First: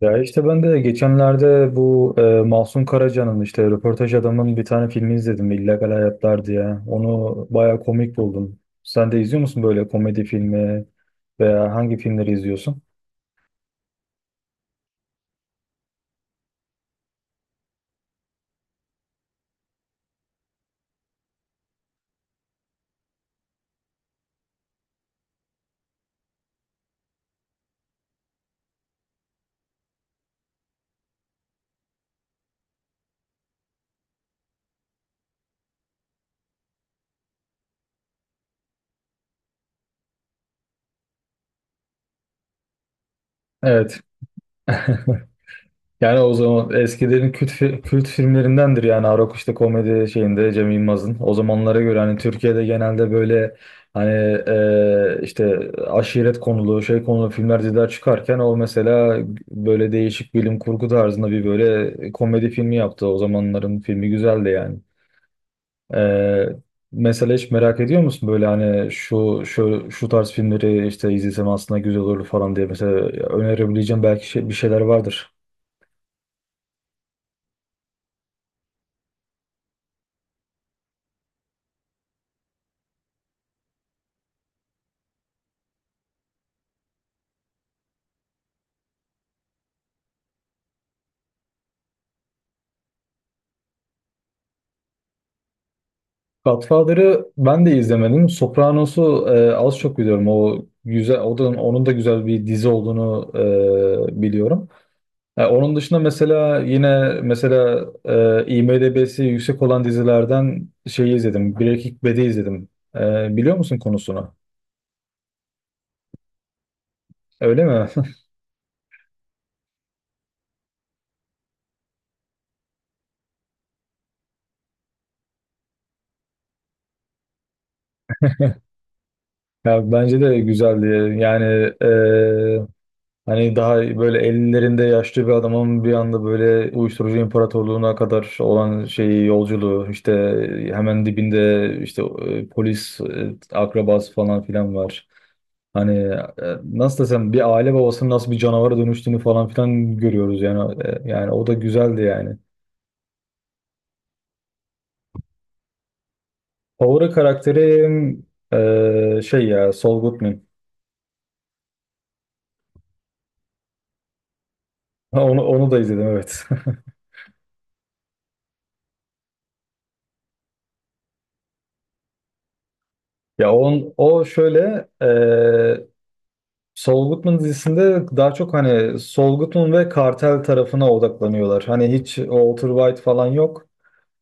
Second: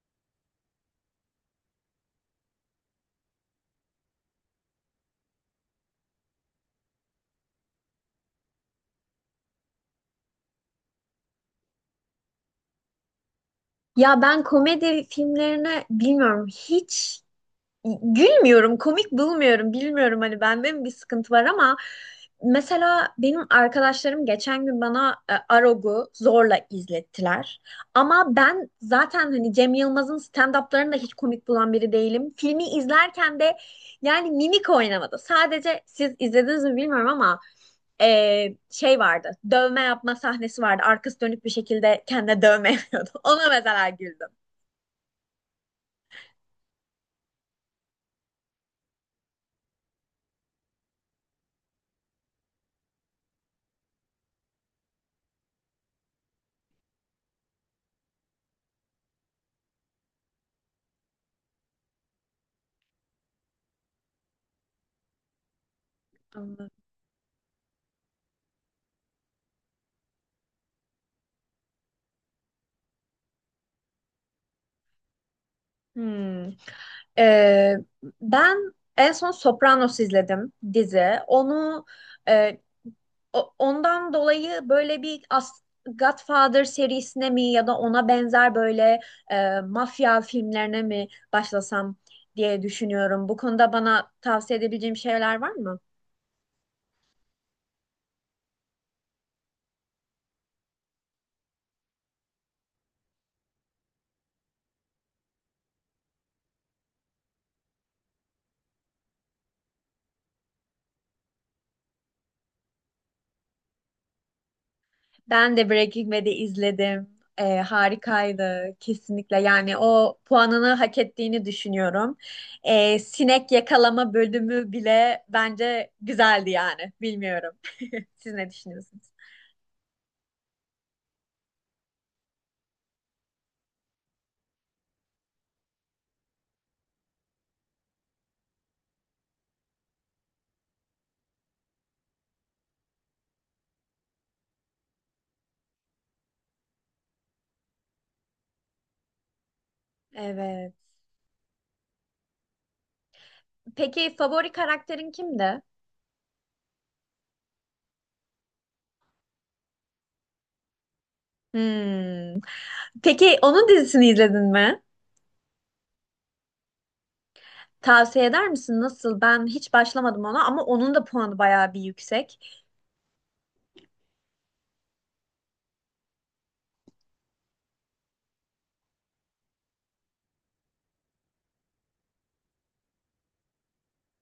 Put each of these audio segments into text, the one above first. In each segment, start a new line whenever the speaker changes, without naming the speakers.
Ya işte ben de geçenlerde bu Mahsun Karaca'nın işte röportaj adamın bir tane filmi izledim İllegal Hayatlar diye. Onu bayağı komik buldum. Sen de izliyor musun böyle komedi filmi veya hangi filmleri izliyorsun?
Ya ben komedi filmlerini bilmiyorum hiç gülmüyorum, komik bulmuyorum. Bilmiyorum hani bende mi bir sıkıntı var ama mesela benim arkadaşlarım geçen gün bana Arog'u zorla izlettiler. Ama ben zaten hani Cem Yılmaz'ın stand-up'larını da hiç komik bulan biri değilim. Filmi izlerken de yani mimik oynamadı. Sadece siz izlediniz mi bilmiyorum ama şey vardı. Dövme yapma sahnesi vardı. Arkası dönük bir şekilde kendine dövme yapıyordu. Ona mesela
Evet.
güldüm.
Yani o zaman eskilerin kült filmlerindendir yani Arok işte komedi şeyinde Cem Yılmaz'ın. O zamanlara göre hani Türkiye'de genelde böyle hani işte aşiret konulu şey konulu filmler diziler çıkarken o mesela böyle değişik bilim kurgu tarzında bir böyle komedi filmi yaptı. O zamanların filmi güzeldi yani. E,
Anladım.
Mesela hiç merak ediyor musun böyle hani şu şu şu tarz filmleri işte izlesem aslında güzel olur falan diye mesela önerebileceğim belki bir şeyler vardır.
Hmm. Ee, Ben en son Sopranos izledim dizi. Onu e, ondan dolayı böyle bir Godfather serisine mi ya da ona benzer böyle mafya filmlerine mi başlasam diye düşünüyorum. Bu konuda bana tavsiye edebileceğim şeyler var mı?
Godfather'ı ben de izlemedim. Sopranos'u az çok biliyorum. O güzel, o da onun da güzel bir dizi olduğunu biliyorum. Onun dışında mesela yine mesela IMDb'si yüksek olan dizilerden şeyi izledim. Breaking Bad'i izledim. Biliyor musun konusunu?
Ben de Breaking Bad'i izledim.
Öyle mi?
Harikaydı kesinlikle. Yani o puanını hak ettiğini düşünüyorum. Sinek yakalama bölümü bile bence güzeldi yani. Bilmiyorum. Siz ne düşünüyorsunuz?
Ya bence de güzeldi. Yani e, hani daha böyle ellerinde yaşlı bir adamın bir anda böyle uyuşturucu imparatorluğuna kadar olan şeyi yolculuğu işte hemen dibinde işte polis akrabası falan filan var. Hani nasıl desem bir aile babasının nasıl bir canavara dönüştüğünü falan filan görüyoruz
Evet.
yani. Yani o da güzeldi yani.
Peki favori karakterin kimdi?
Favori karakterim şey ya Saul Goodman.
Hmm. Peki onun dizisini izledin mi?
Onu da izledim evet.
Tavsiye eder misin? Nasıl? Ben hiç başlamadım ona ama onun da puanı bayağı bir yüksek.
O şöyle, Saul Goodman dizisinde daha çok hani Saul Goodman ve kartel tarafına odaklanıyorlar. Hani hiç Walter White falan yok.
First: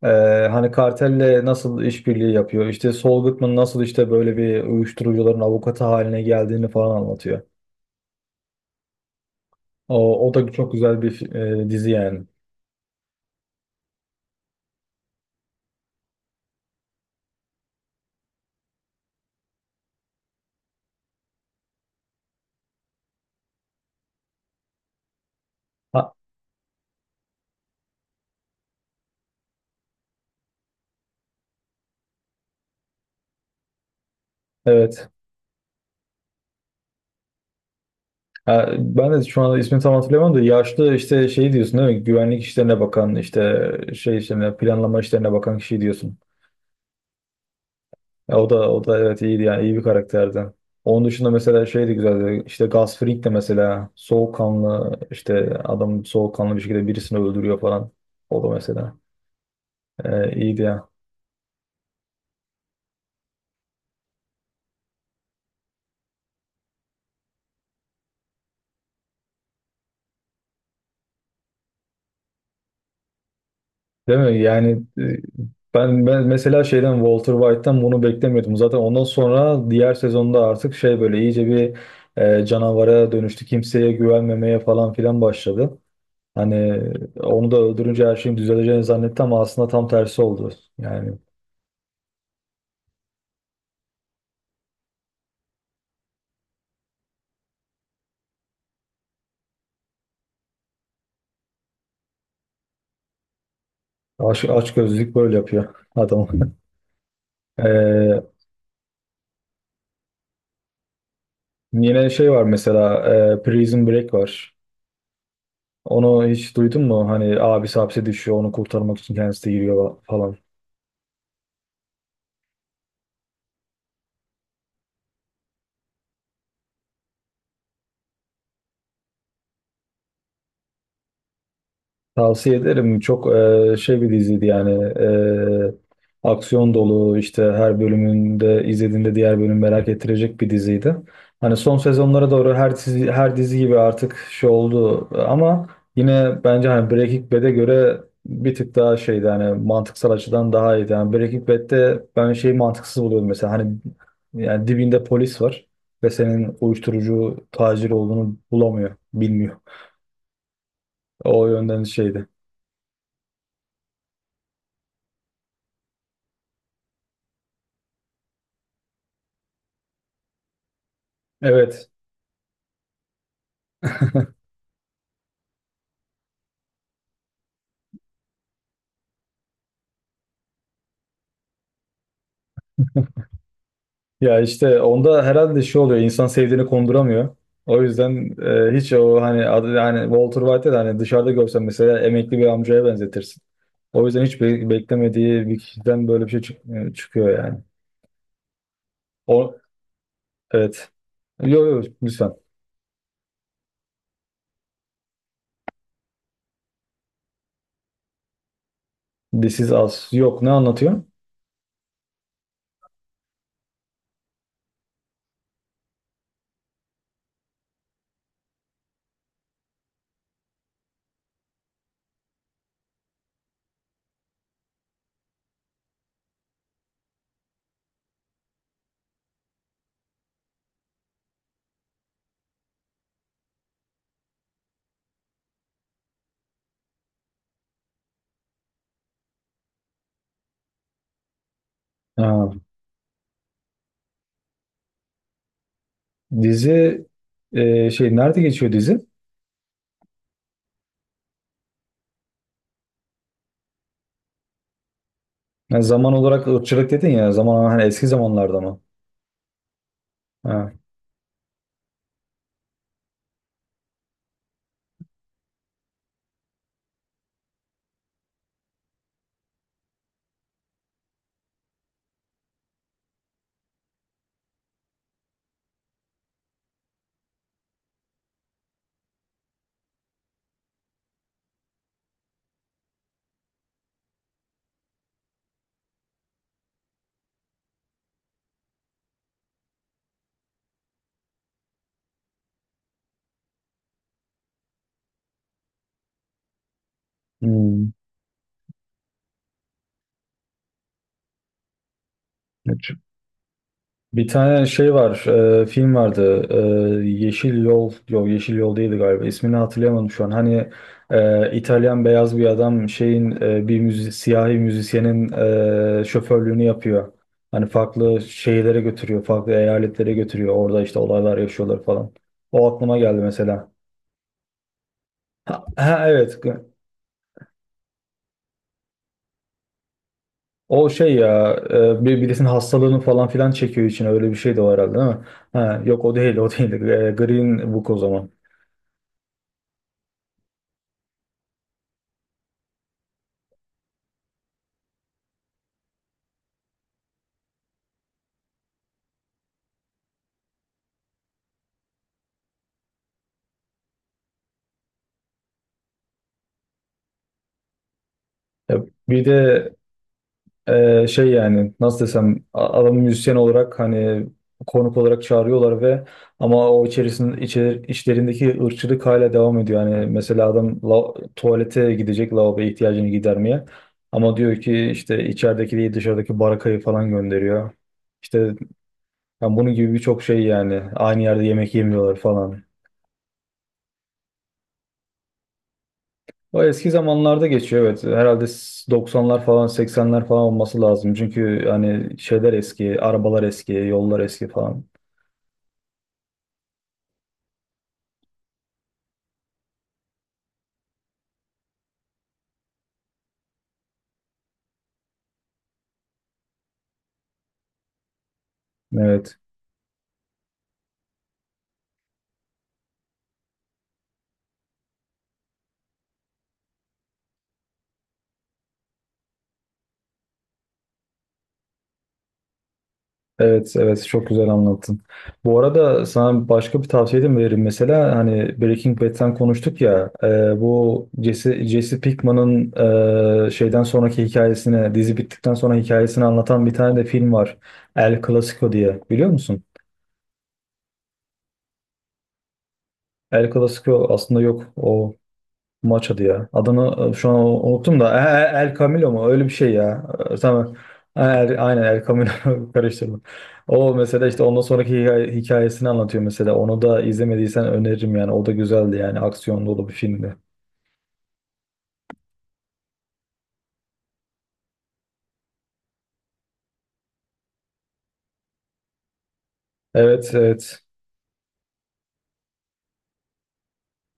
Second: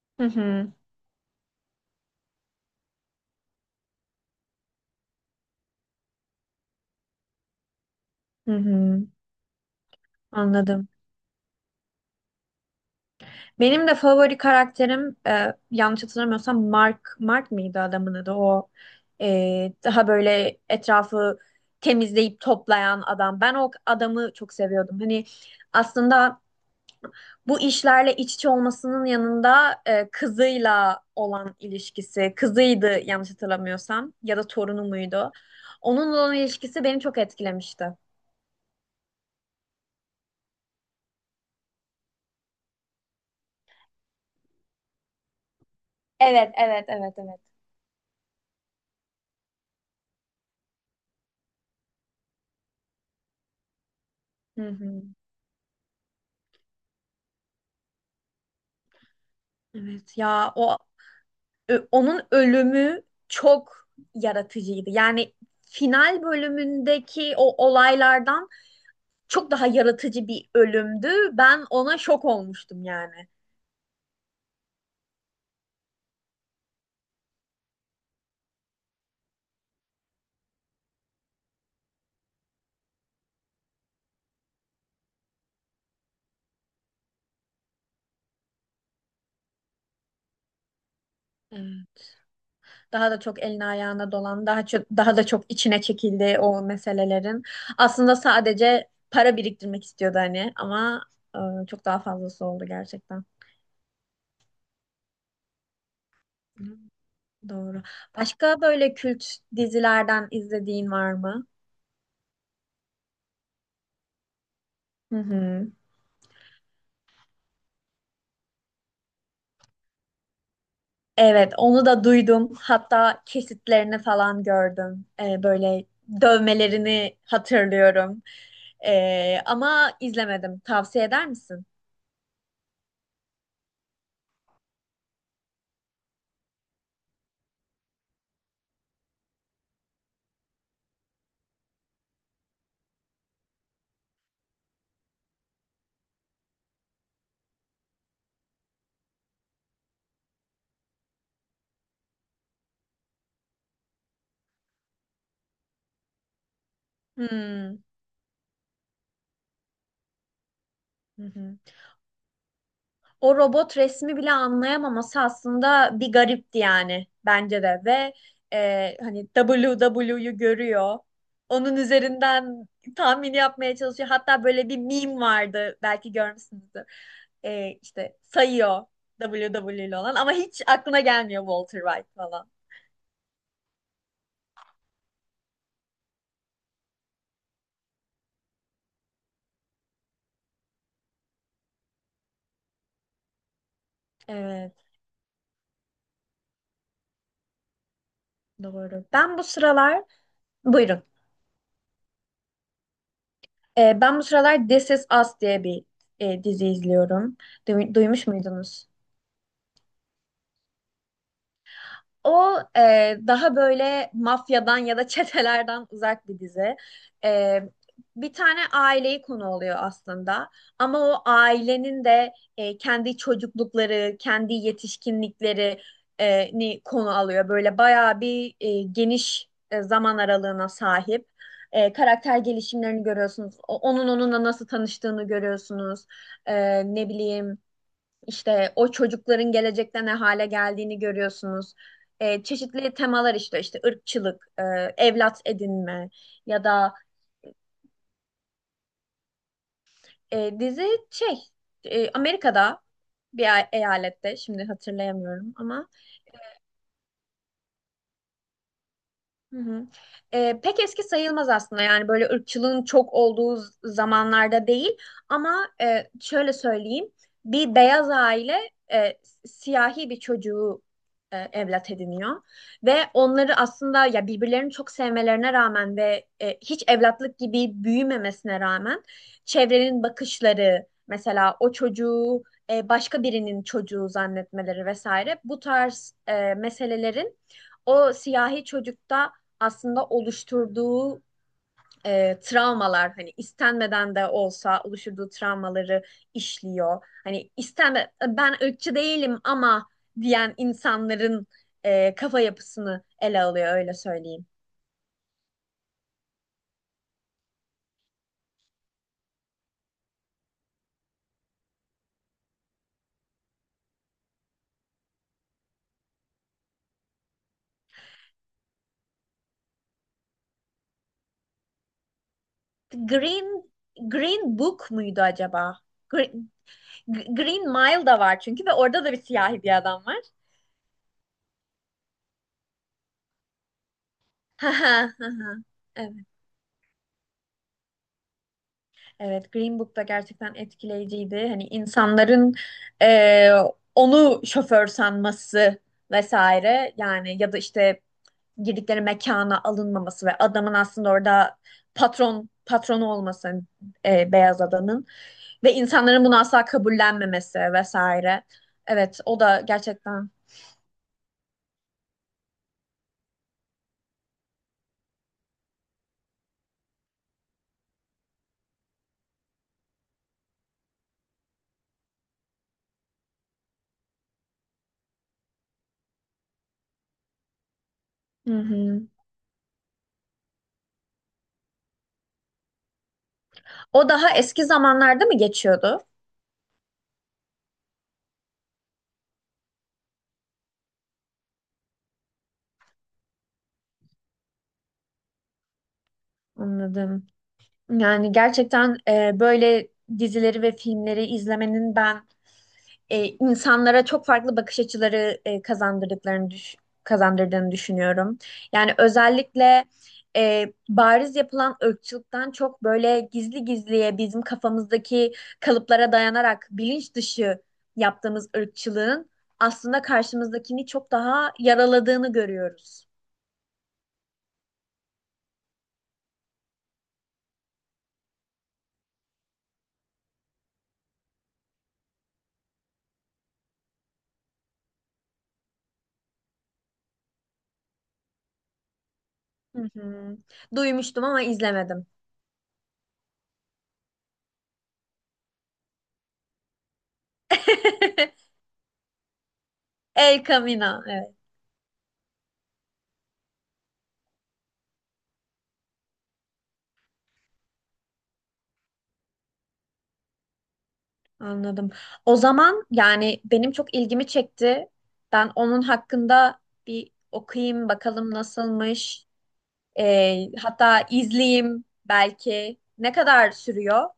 Ee,
Hı
Hani
hı.
kartelle nasıl işbirliği yapıyor? İşte Saul Goodman nasıl işte böyle bir uyuşturucuların avukatı haline geldiğini falan anlatıyor.
Hı hı.
O da çok
Anladım.
güzel bir dizi yani.
Benim de favori karakterim yanlış hatırlamıyorsam Mark Mark mıydı adamın adı o daha böyle etrafı temizleyip toplayan adam. Ben o adamı çok seviyordum. Hani
Ha,
aslında bu işlerle iç içe olmasının yanında kızıyla olan ilişkisi, kızıydı yanlış hatırlamıyorsam ya da torunu
evet.
muydu? Onunla olan ilişkisi beni çok etkilemişti.
Ha, ben de şu anda ismini tam hatırlayamam da yaşlı işte şey diyorsun değil mi? Güvenlik işlerine bakan işte şey işlerine planlama işlerine bakan kişi diyorsun.
Evet, evet, evet, evet.
Ya o da evet iyiydi yani iyi bir karakterdi. Onun dışında mesela şey de güzeldi. İşte Gus Fring de mesela
Hı
soğukkanlı
hı.
işte adam soğukkanlı bir şekilde birisini öldürüyor falan. O da mesela
Evet ya,
iyiydi ya.
Onun ölümü çok yaratıcıydı. Yani final bölümündeki o olaylardan çok daha yaratıcı bir ölümdü. Ben ona şok olmuştum yani.
Değil mi? Yani e, ben mesela şeyden Walter White'tan bunu beklemiyordum. Zaten ondan sonra diğer sezonda artık şey böyle iyice bir canavara dönüştü. Kimseye güvenmemeye falan filan başladı. Hani onu da öldürünce her şeyin düzeleceğini zannetti ama aslında tam tersi oldu. Yani
Evet. Daha da çok eline ayağına dolan, daha da çok içine çekildi o meselelerin. Aslında sadece para biriktirmek istiyordu hani ama çok daha fazlası oldu gerçekten.
Açgözlülük böyle yapıyor adam.
Doğru.
Ee,
Başka böyle kült dizilerden izlediğin var mı?
Yine şey var mesela Prison Break var.
Hı hı.
Onu hiç duydun mu? Hani abisi hapse düşüyor onu kurtarmak için kendisi de giriyor falan.
Evet, onu da duydum. Hatta kesitlerini falan gördüm. Böyle dövmelerini hatırlıyorum. Ama izlemedim. Tavsiye eder misin?
Tavsiye ederim. Çok şey bir diziydi yani. Aksiyon dolu işte her bölümünde izlediğinde diğer bölüm merak ettirecek bir diziydi. Hani son sezonlara doğru her dizi gibi artık şey oldu ama yine bence hani Breaking Bad'e göre bir tık daha şeydi hani mantıksal açıdan daha iyiydi. Yani Breaking Bad'de ben şeyi mantıksız buluyordum mesela hani yani dibinde polis var ve senin uyuşturucu
Hmm.
tacir olduğunu bulamıyor, bilmiyor.
Hı
O
hı.
yönden şeydi.
O robot resmi bile anlayamaması aslında bir garipti yani bence de ve hani WW'yu görüyor. Onun
Evet.
üzerinden tahmin yapmaya çalışıyor. Hatta böyle bir meme vardı belki görmüşsünüzdür. İşte sayıyor WW ile olan ama hiç aklına gelmiyor Walter White falan.
Ya işte onda herhalde şey oluyor, insan sevdiğini konduramıyor. O yüzden hiç o hani adı hani Walter White'ı da hani dışarıda görsen mesela emekli bir amcaya benzetirsin. O yüzden hiç
Evet,
beklemediği bir kişiden böyle bir şey çıkıyor yani.
doğru. Ben bu
O
sıralar
evet.
buyurun.
Yok yok lütfen.
Ben bu sıralar This Is Us diye bir dizi izliyorum. Duymuş muydunuz?
This is Us. Yok ne anlatıyor?
O daha böyle mafyadan ya da çetelerden uzak bir dizi. E, Bir tane aileyi konu oluyor aslında. Ama o ailenin de kendi çocuklukları, kendi yetişkinlikleri ni konu alıyor. Böyle bayağı bir geniş zaman aralığına sahip. Karakter gelişimlerini görüyorsunuz. Onun onunla nasıl tanıştığını görüyorsunuz. Ne bileyim. İşte o çocukların gelecekte ne hale geldiğini görüyorsunuz.
Ha,
Çeşitli temalar işte ırkçılık, evlat edinme ya da
dizi şey nerede geçiyor dizi?
dizi şey Amerika'da bir eyalette şimdi hatırlayamıyorum
Yani
ama.
zaman olarak ırkçılık dedin ya zaman hani eski zamanlarda mı?
Hı hı.
Ha.
Pek eski sayılmaz aslında yani böyle ırkçılığın çok olduğu zamanlarda değil ama şöyle söyleyeyim bir beyaz aile siyahi bir çocuğu evlat ediniyor ve onları aslında ya birbirlerini çok sevmelerine rağmen ve hiç evlatlık gibi büyümemesine rağmen çevrenin bakışları mesela o çocuğu başka birinin çocuğu zannetmeleri vesaire bu tarz meselelerin o siyahi çocukta aslında oluşturduğu travmalar hani istenmeden de olsa oluşturduğu travmaları işliyor. Hani
Hmm.
istenme, "E, ben ırkçı değilim" ama diyen insanların kafa
Evet.
yapısını ele alıyor öyle
Bir
söyleyeyim.
tane şey var, film vardı. Yeşil Yol, yok Yeşil Yol değildi galiba. İsmini hatırlayamadım şu an. Hani İtalyan beyaz bir adam şeyin e, bir müzi siyahi müzisyenin şoförlüğünü yapıyor. Hani farklı şehirlere götürüyor, farklı eyaletlere götürüyor. Orada işte olaylar yaşıyorlar falan. O aklıma geldi
Green
mesela.
Green Book muydu acaba?
Ha, ha, evet.
Green, Green Mile da var çünkü ve orada da bir siyahi bir adam var.
O şey ya, birisinin hastalığını falan filan çekiyor için öyle bir şey de var herhalde değil mi? Ha, yok o
Evet.
değil, o değil. Green Book o zaman.
Evet, Green Book da gerçekten etkileyiciydi. Hani insanların e, onu şoför sanması vesaire yani ya da işte girdikleri mekana alınmaması ve adamın aslında orada patronu olması beyaz adamın. Ve insanların bunu asla kabullenmemesi vesaire.
Ya
Evet,
bir
o da
de
gerçekten.
şey yani nasıl desem adamı müzisyen olarak hani konuk olarak çağırıyorlar ve ama o içlerindeki ırkçılık hala devam ediyor. Yani mesela adam tuvalete gidecek lavaboya ihtiyacını gidermeye ama diyor ki işte içerideki değil dışarıdaki barakayı falan gönderiyor. İşte
Hı hı.
yani bunun gibi birçok şey yani aynı yerde yemek yemiyorlar falan.
O daha eski zamanlarda mı geçiyordu?
O eski zamanlarda geçiyor evet. Herhalde 90'lar falan 80'ler falan olması lazım. Çünkü hani şeyler eski, arabalar eski, yollar eski falan.
Anladım. Yani gerçekten böyle dizileri ve filmleri izlemenin ben insanlara çok farklı bakış açıları kazandırdıklarını kazandırdığını düşünüyorum. Yani
Evet.
özellikle bariz yapılan ırkçılıktan çok böyle gizli gizliye bizim kafamızdaki kalıplara dayanarak bilinç dışı yaptığımız ırkçılığın aslında karşımızdakini çok daha yaraladığını görüyoruz.
Evet, evet çok güzel anlattın. Bu arada sana başka bir tavsiye de mi veririm? Mesela hani Breaking Bad'den konuştuk ya, bu Jesse Pinkman'ın şeyden sonraki hikayesini, dizi bittikten sonra hikayesini anlatan bir tane de film var. El Clasico diye. Biliyor musun?
Hı hı. Duymuştum ama izlemedim.
El Clasico aslında yok. O maç adı ya. Adını şu an unuttum da. El Camilo mu? Öyle bir şey ya. E,
El
tamam.
Camino. Evet,
Aynen El Camilo karıştırdım. O mesela işte ondan sonraki hikayesini anlatıyor mesela. Onu da izlemediysen öneririm yani. O da güzeldi yani. Aksiyon dolu bir filmdi.
anladım. O zaman yani benim çok ilgimi çekti. Ben onun hakkında bir okuyayım bakalım nasılmış.
Evet evet.
Hatta izleyeyim belki. Ne kadar sürüyor?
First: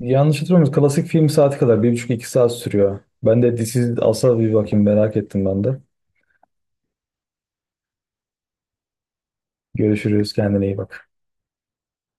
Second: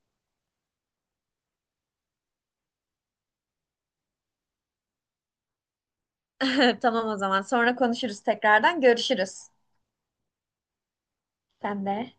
Yanlış hatırlamıyorum. Klasik film saati kadar. Bir buçuk iki saat sürüyor. Ben de This Is Us'a bir bakayım merak ettim ben de.
Tamam o zaman. Sonra konuşuruz tekrardan. Görüşürüz.
Görüşürüz. Kendine iyi bak.
Sen de.